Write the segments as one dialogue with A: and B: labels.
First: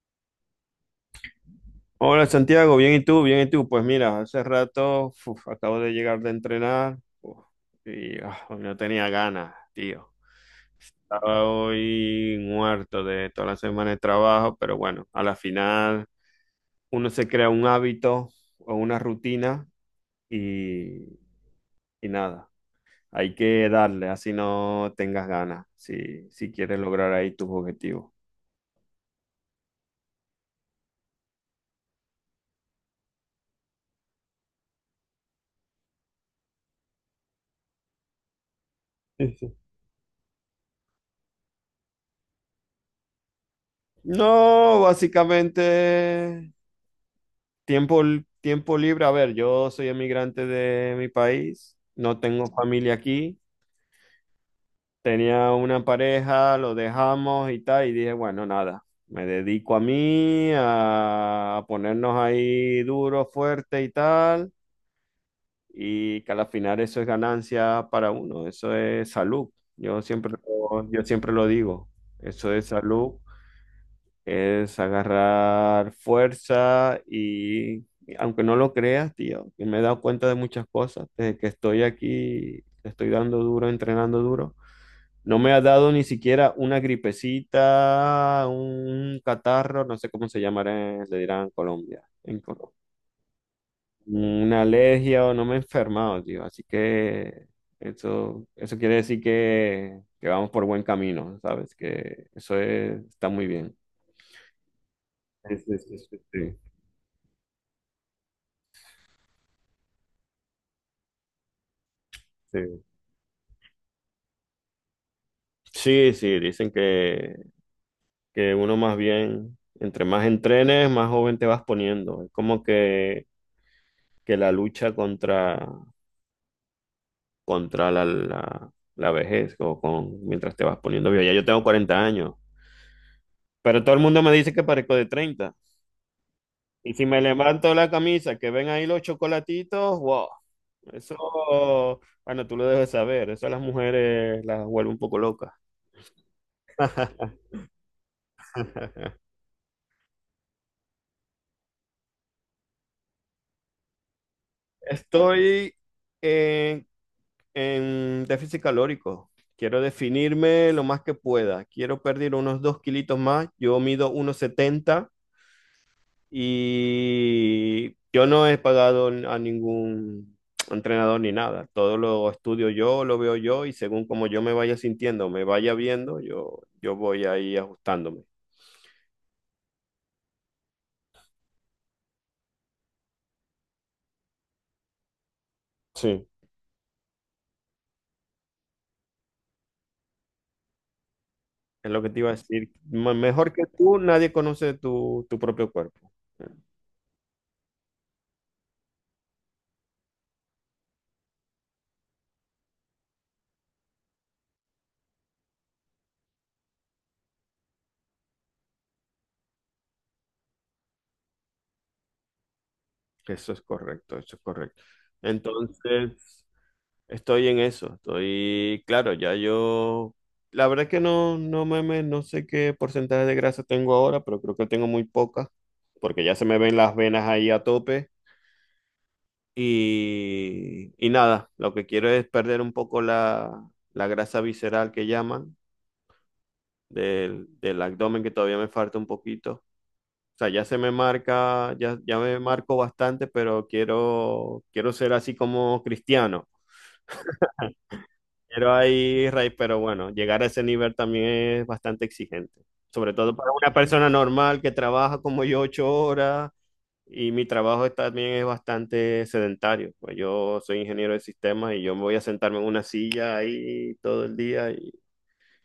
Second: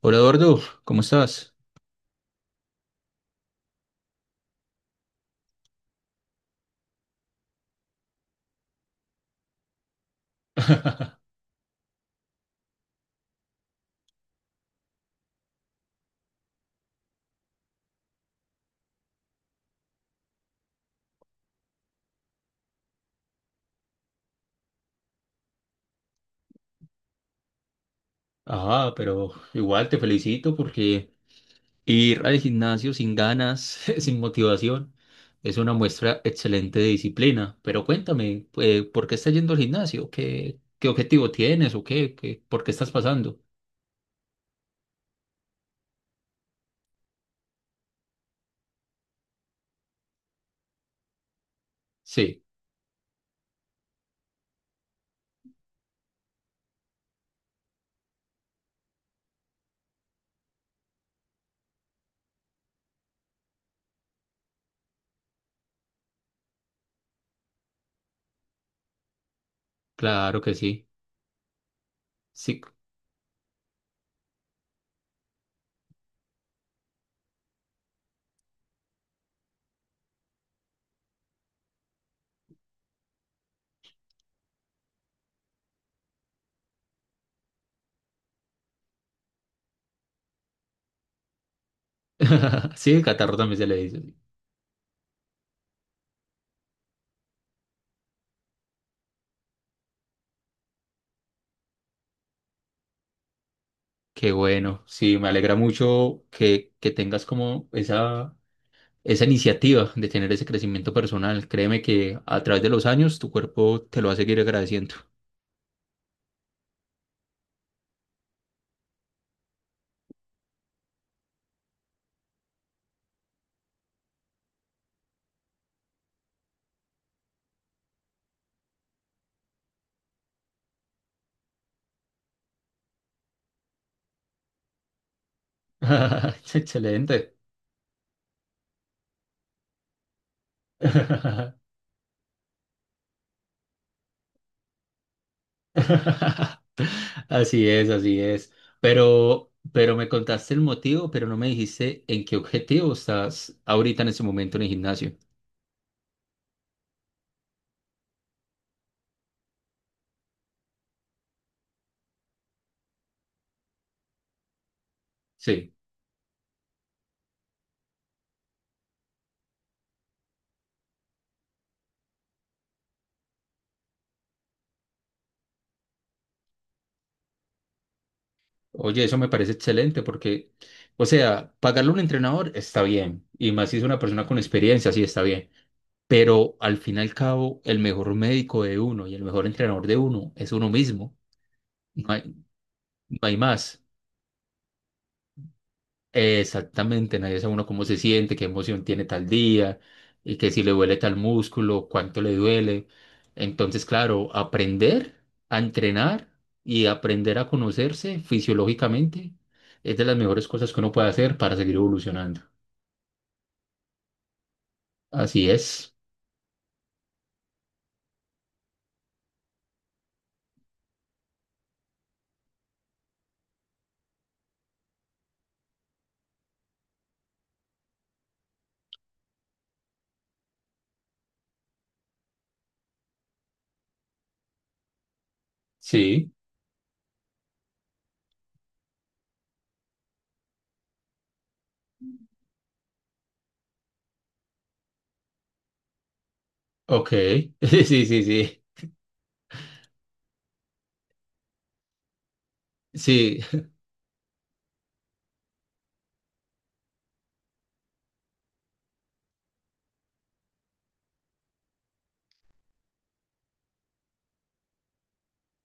A: Hola Eduardo, ¿cómo estás?
B: Hola Santiago, bien y tú, bien y tú. Pues mira, hace rato uf, acabo de llegar de entrenar uf, y ah, no tenía ganas, tío. Estaba hoy muerto de toda la semana de trabajo, pero bueno, a la final uno se crea un hábito o una rutina y, y nada, hay que darle, así no tengas ganas, si, si quieres lograr ahí tus objetivos.
A: Ah, pero igual te felicito porque ir al gimnasio sin ganas, sin motivación, es una muestra excelente de disciplina. Pero cuéntame, ¿por qué
B: Sí,
A: estás yendo
B: sí.
A: al gimnasio? ¿Qué objetivo tienes o qué? ¿Por qué estás pasando?
B: No, básicamente tiempo, tiempo libre, a ver, yo soy emigrante de mi país, no
A: Sí,
B: tengo familia aquí, tenía una pareja, lo dejamos y tal, y dije, bueno, nada, me dedico a mí, a ponernos ahí duro, fuerte y tal, y que al final eso es ganancia para uno, eso es salud, yo siempre,
A: claro que sí.
B: yo siempre lo digo, eso
A: Sí,
B: es salud. Es agarrar fuerza y, aunque no lo creas, tío, que me he dado cuenta de muchas cosas desde que estoy aquí, que estoy dando duro, entrenando duro. No me ha dado ni siquiera una gripecita, un catarro, no sé cómo se llamará, le dirán en Colombia, en Colombia.
A: sí, el catarro también se le dice.
B: Una alergia o no me he enfermado, tío. Así que eso quiere decir que vamos por buen camino, ¿sabes? Que está muy bien.
A: Qué bueno, sí, me alegra
B: Sí, sí, sí, sí,
A: mucho
B: sí.
A: que, que tengas como esa iniciativa de tener ese crecimiento personal. Créeme que a través de
B: Sí.
A: los años tu cuerpo te lo va a seguir agradeciendo.
B: Sí, sí, dicen que uno más bien, entre más entrenes, más joven te vas poniendo. Es como que la lucha contra la vejez o con, mientras te vas poniendo viejo. Ya yo tengo 40 años, pero todo el mundo me dice que parezco de 30. Y si me
A: Excelente.
B: levanto la camisa, que ven ahí los chocolatitos, wow, eso, bueno, tú lo debes saber, eso a las mujeres las vuelve un poco locas.
A: Así es, así es. Pero me contaste el motivo, pero no me dijiste en qué objetivo estás ahorita en ese momento en el gimnasio.
B: Estoy en en déficit calórico. Quiero definirme lo más que pueda. Quiero perder unos 2 kilitos más. Yo mido 1,70
A: Sí.
B: y yo no he pagado a ningún entrenador ni nada. Todo lo estudio yo, lo veo yo y según como yo me vaya sintiendo, me vaya viendo, yo voy ahí ajustándome.
A: Oye, eso me parece excelente porque, o sea, pagarle a un entrenador está bien, y más si es una persona con experiencia, sí está bien.
B: Sí.
A: Pero al fin y al cabo, el mejor médico de uno y el mejor entrenador de uno es uno mismo.
B: Es lo que
A: No
B: te
A: hay,
B: iba a decir.
A: no hay
B: Mejor que
A: más.
B: tú, nadie conoce tu, tu propio cuerpo.
A: Exactamente, nadie sabe uno cómo se siente, qué emoción tiene tal día y que si le duele tal músculo, cuánto le duele. Entonces, claro, aprender a entrenar y aprender a conocerse fisiológicamente es de las mejores cosas que uno puede hacer para seguir evolucionando.
B: Eso es correcto, eso es correcto.
A: Así es.
B: Entonces, estoy en eso, estoy, claro, ya yo, la verdad es que no, no no sé qué porcentaje de grasa tengo ahora, pero creo que tengo muy poca, porque ya se me ven las venas ahí a tope y nada, lo que quiero es perder un poco la, la grasa visceral que llaman
A: Sí.
B: del, del abdomen que todavía me falta un poquito. O sea, ya se me marca, ya, ya me marco bastante, pero quiero, quiero ser así como Cristiano.
A: Ok. Sí, sí, sí.
B: Quiero ahí, Rey, pero bueno, llegar a ese nivel también es bastante exigente. Sobre todo
A: Sí,
B: para una persona normal que trabaja como yo 8 horas y mi trabajo también es bastante sedentario. Pues yo soy ingeniero de sistemas y yo me voy a sentarme en una silla ahí todo el día y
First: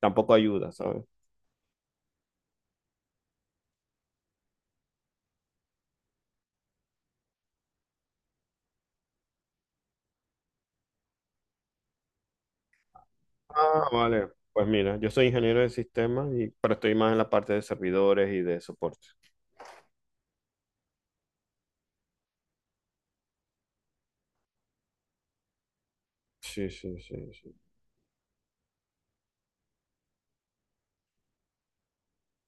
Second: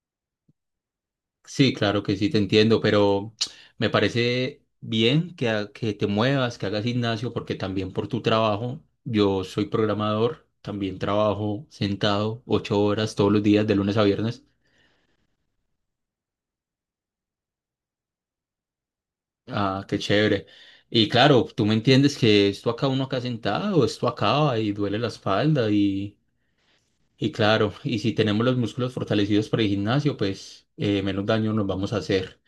B: tampoco ayuda, ¿sabes?
A: sí, claro que sí, te entiendo, pero me parece bien que, que te muevas, que hagas gimnasio, porque también por tu trabajo, yo soy programador, también trabajo sentado 8 horas todos los días, de
B: Ah,
A: lunes a
B: vale.
A: viernes.
B: Pues mira, yo soy ingeniero de sistemas y pero estoy más en la parte de servidores y de soporte.
A: Ah, qué chévere. Y claro, tú me entiendes que esto acá uno acá sentado, esto acaba y duele la espalda
B: Sí, sí, sí,
A: y
B: sí.
A: claro, y si tenemos los músculos fortalecidos para el gimnasio, pues menos daño nos vamos a hacer.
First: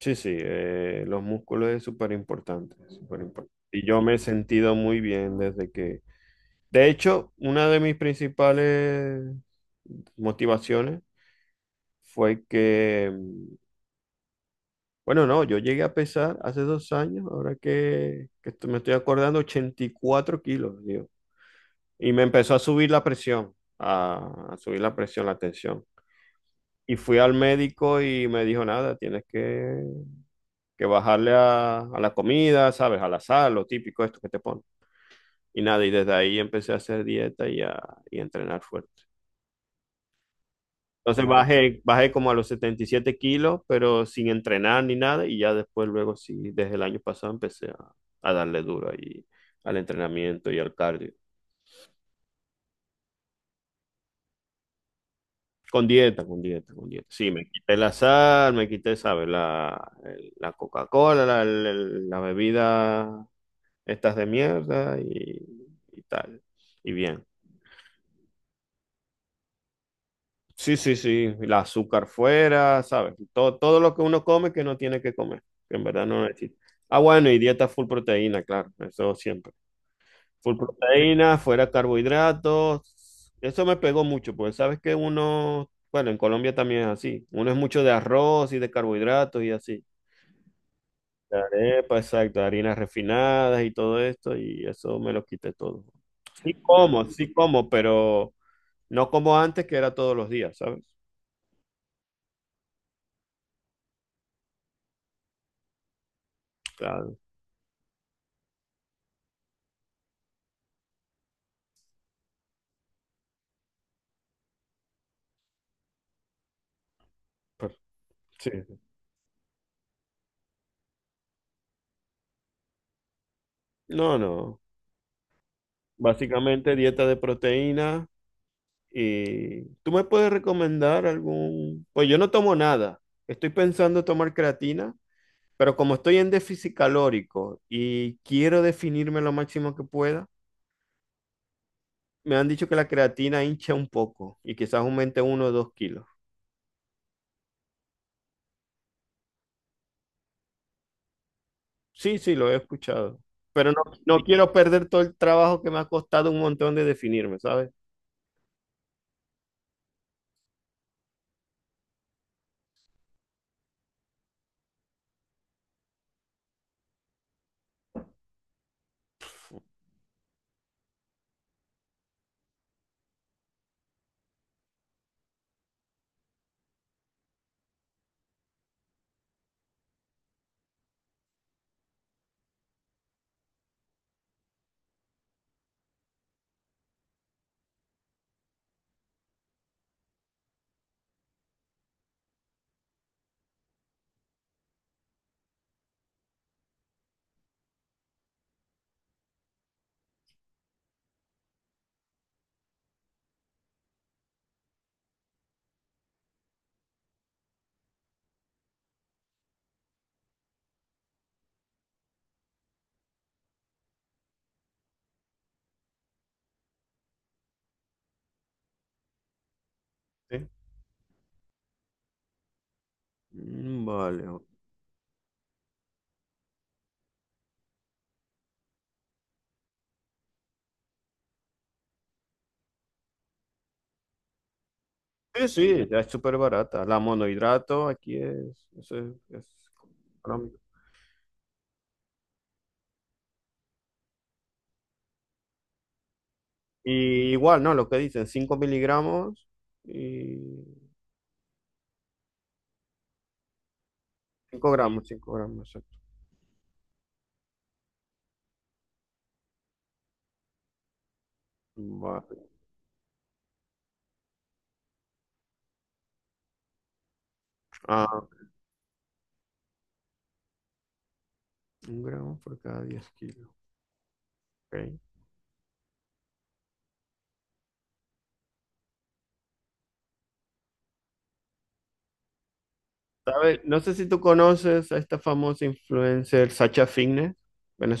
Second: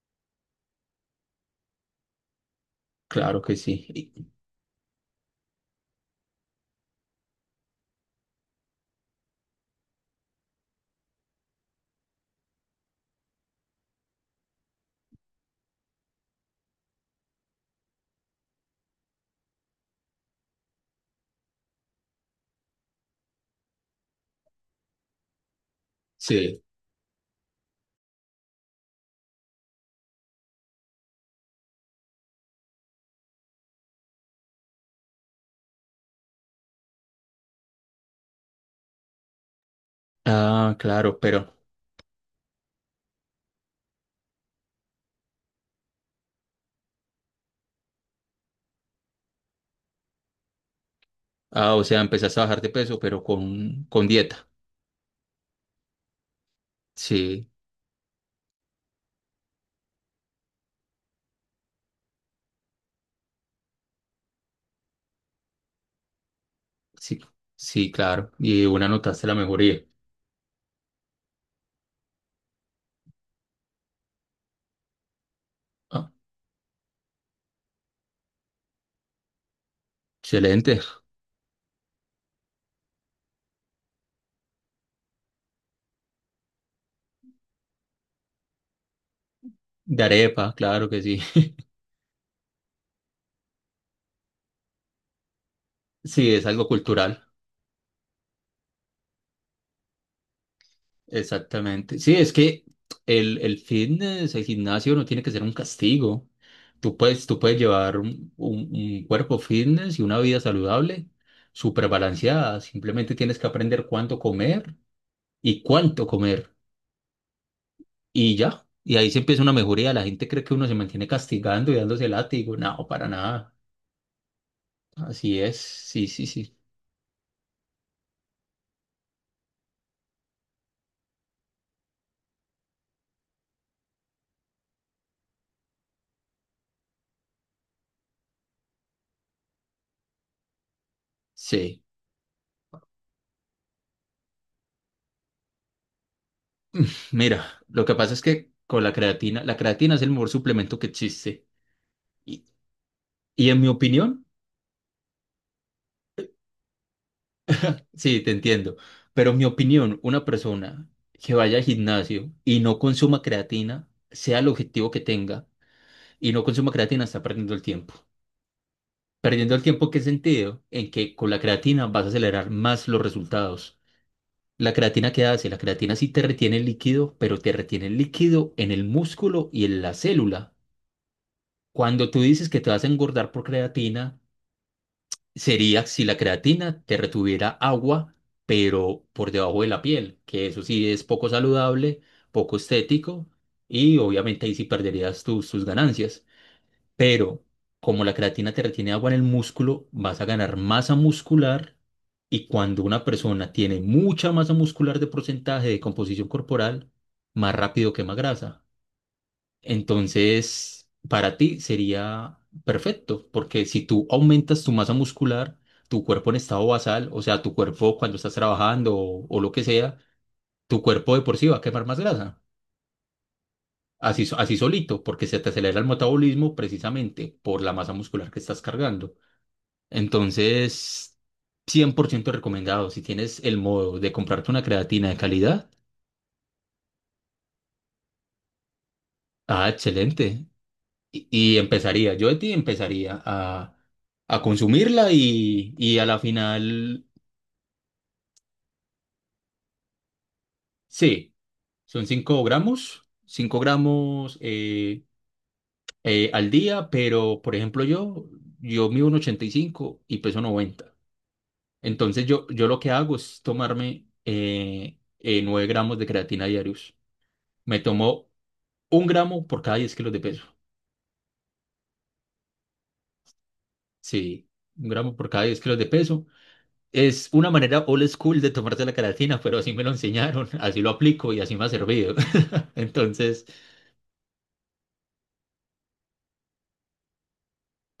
B: Sí, sí, los músculos es súper importante, súper
A: Claro
B: importante.
A: que sí.
B: Y yo me he
A: Y-
B: sentido muy bien desde que... De hecho, una de mis principales motivaciones fue que, bueno, no, yo llegué a pesar hace 2 años, ahora que me estoy acordando, 84 kilos, digo. Y me empezó a subir la presión, a subir la presión, la tensión.
A: Sí.
B: Y fui al médico y me dijo, nada, tienes que bajarle a la comida, ¿sabes? A la sal, lo típico esto que te ponen. Y nada, y desde ahí empecé a hacer dieta y a entrenar fuerte.
A: Ah, claro,
B: Entonces claro,
A: pero...
B: bajé, bajé como a los 77 kilos, pero sin entrenar ni nada, y ya después, luego sí, desde el año pasado empecé a darle duro ahí al entrenamiento y al cardio.
A: Ah, o sea, empezaste a bajar de peso, pero con dieta.
B: Con dieta, con dieta, con dieta. Sí, me
A: Sí,
B: quité la sal, me quité, ¿sabes? La Coca-Cola, la bebida estas de mierda y tal. Y
A: sí,
B: bien.
A: sí, claro. Y una notaste la mejoría.
B: Sí, sí, sí, el azúcar fuera, ¿sabes? Todo, todo lo que uno come que no tiene que comer, que en verdad
A: Ah,
B: no necesita. Ah, bueno, y dieta full proteína, claro, eso siempre. Full
A: excelente.
B: proteína, fuera carbohidratos. Eso me pegó mucho, porque sabes que uno, bueno, en Colombia también es así. Uno es mucho de arroz y de carbohidratos y así.
A: De arepa, claro que sí.
B: De arepa, exacto, harinas refinadas y todo esto, y eso me lo quité todo.
A: Sí, es algo cultural.
B: Sí como, pero no como antes, que era todos los días, ¿sabes?
A: Exactamente. Sí, es que el fitness, el gimnasio no tiene que ser un castigo.
B: Claro,
A: Tú puedes llevar un, un cuerpo fitness y una vida saludable, súper balanceada. Simplemente tienes que aprender cuánto comer. Y
B: sí.
A: ya, y ahí se empieza una mejoría. La gente cree que uno se mantiene castigando y dándose látigo. No, para nada.
B: No, no.
A: Así es. Sí, sí, sí.
B: Básicamente dieta de proteína. Y tú me puedes recomendar algún... Pues yo no tomo nada. Estoy pensando tomar creatina, pero como estoy en déficit calórico y quiero definirme lo máximo que pueda,
A: Sí.
B: me han dicho que la creatina hincha un poco y quizás aumente 1 o 2 kilos.
A: Mira, lo que pasa es que con la creatina es el mejor suplemento que existe.
B: Sí, sí,
A: Y,
B: lo he escuchado.
A: y en mi
B: Pero no, no
A: opinión,
B: quiero perder todo el trabajo que me ha costado un montón de definirme, ¿sabes?
A: sí, te entiendo. Pero en mi opinión, una persona que vaya al gimnasio y no consuma creatina, sea el objetivo que tenga, y no consuma creatina, está perdiendo el tiempo. Perdiendo el tiempo, ¿qué sentido? En que con la creatina vas a acelerar más los resultados. La creatina, ¿qué hace? La creatina sí te retiene el líquido, pero te retiene el líquido en el músculo y en la célula. Cuando tú dices que te vas a engordar por creatina, sería si la creatina te retuviera agua, pero por debajo de la piel, que eso sí es poco saludable, poco estético y obviamente ahí sí perderías tus ganancias. Pero como la creatina te retiene agua en el músculo, vas a ganar masa muscular y cuando una persona tiene mucha masa muscular de porcentaje de composición corporal, más rápido quema grasa. Entonces, para ti sería perfecto, porque si tú aumentas tu masa muscular, tu cuerpo en estado basal, o sea, tu cuerpo cuando estás trabajando o lo que sea,
B: Sí.
A: tu cuerpo de por sí va a quemar más grasa.
B: Mm, vale.
A: Así, así solito, porque se te acelera el metabolismo precisamente por la masa muscular que estás cargando. Entonces, 100% recomendado. Si tienes el modo de comprarte una creatina de
B: Sí,
A: calidad,
B: sí, ya es súper barata. La monohidrato aquí es, eso es
A: ah, excelente.
B: económico.
A: Y empezaría, yo de ti empezaría a consumirla y a la final,
B: Y igual, ¿no? Lo que dicen, 5 mg y
A: sí, son 5 gramos,
B: 5 gramos, 5 g, exacto.
A: al día, pero por ejemplo yo, yo, mido un ochenta y cinco y peso noventa. Entonces yo,
B: Vale.
A: yo lo que hago es tomarme 9 gramos de creatina diarios. Me
B: Ah,
A: tomo Un gramo por cada 10 kilos de peso.
B: 1 gramo por cada 10 kilos.
A: Sí, un
B: Ok.
A: gramo por cada 10 kilos de peso. Es una manera old school de tomarte la creatina, pero así me lo enseñaron, así lo aplico y así me ha servido. Entonces,
B: ¿Sabes? No sé si tú conoces a esta famosa influencer Sacha Fitness,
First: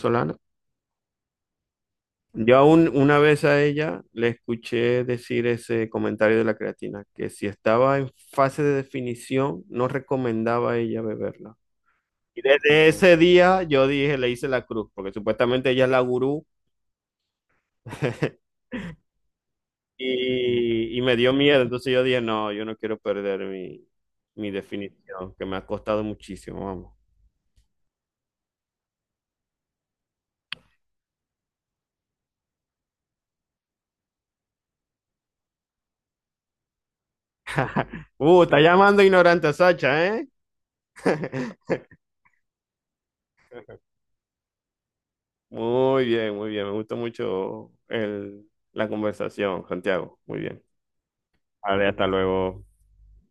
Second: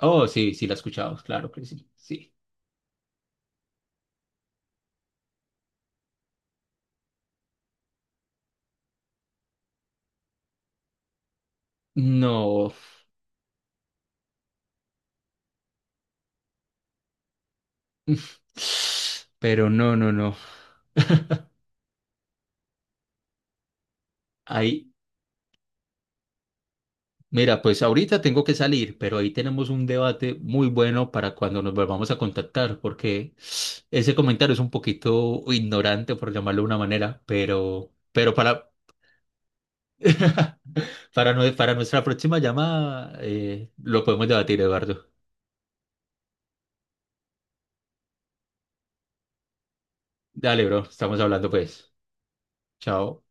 A: oh, sí, sí la he escuchado, claro que sí, sí.
B: Yo aún una vez a ella le escuché decir ese comentario de la creatina, que si estaba en fase de definición, no recomendaba a ella beberla. Y
A: No,
B: desde ese día yo dije, le hice la cruz, porque supuestamente ella es la gurú
A: pero no, no, no.
B: y me dio miedo. Entonces yo dije, no, yo no quiero perder mi, mi
A: Ahí,
B: definición, que me ha costado muchísimo, vamos.
A: mira, pues ahorita tengo que salir, pero ahí tenemos un debate muy bueno para cuando nos volvamos a contactar, porque ese comentario es un poquito ignorante, por llamarlo de una manera, pero
B: Está
A: para,
B: llamando ignorante a Sacha, ¿eh?
A: Para, para nuestra próxima llamada, lo podemos debatir, Eduardo.
B: Muy bien, muy bien. Me gustó mucho la conversación, Santiago. Muy bien.
A: Dale, bro, estamos hablando
B: Vale,
A: pues.
B: hasta luego.
A: Chao.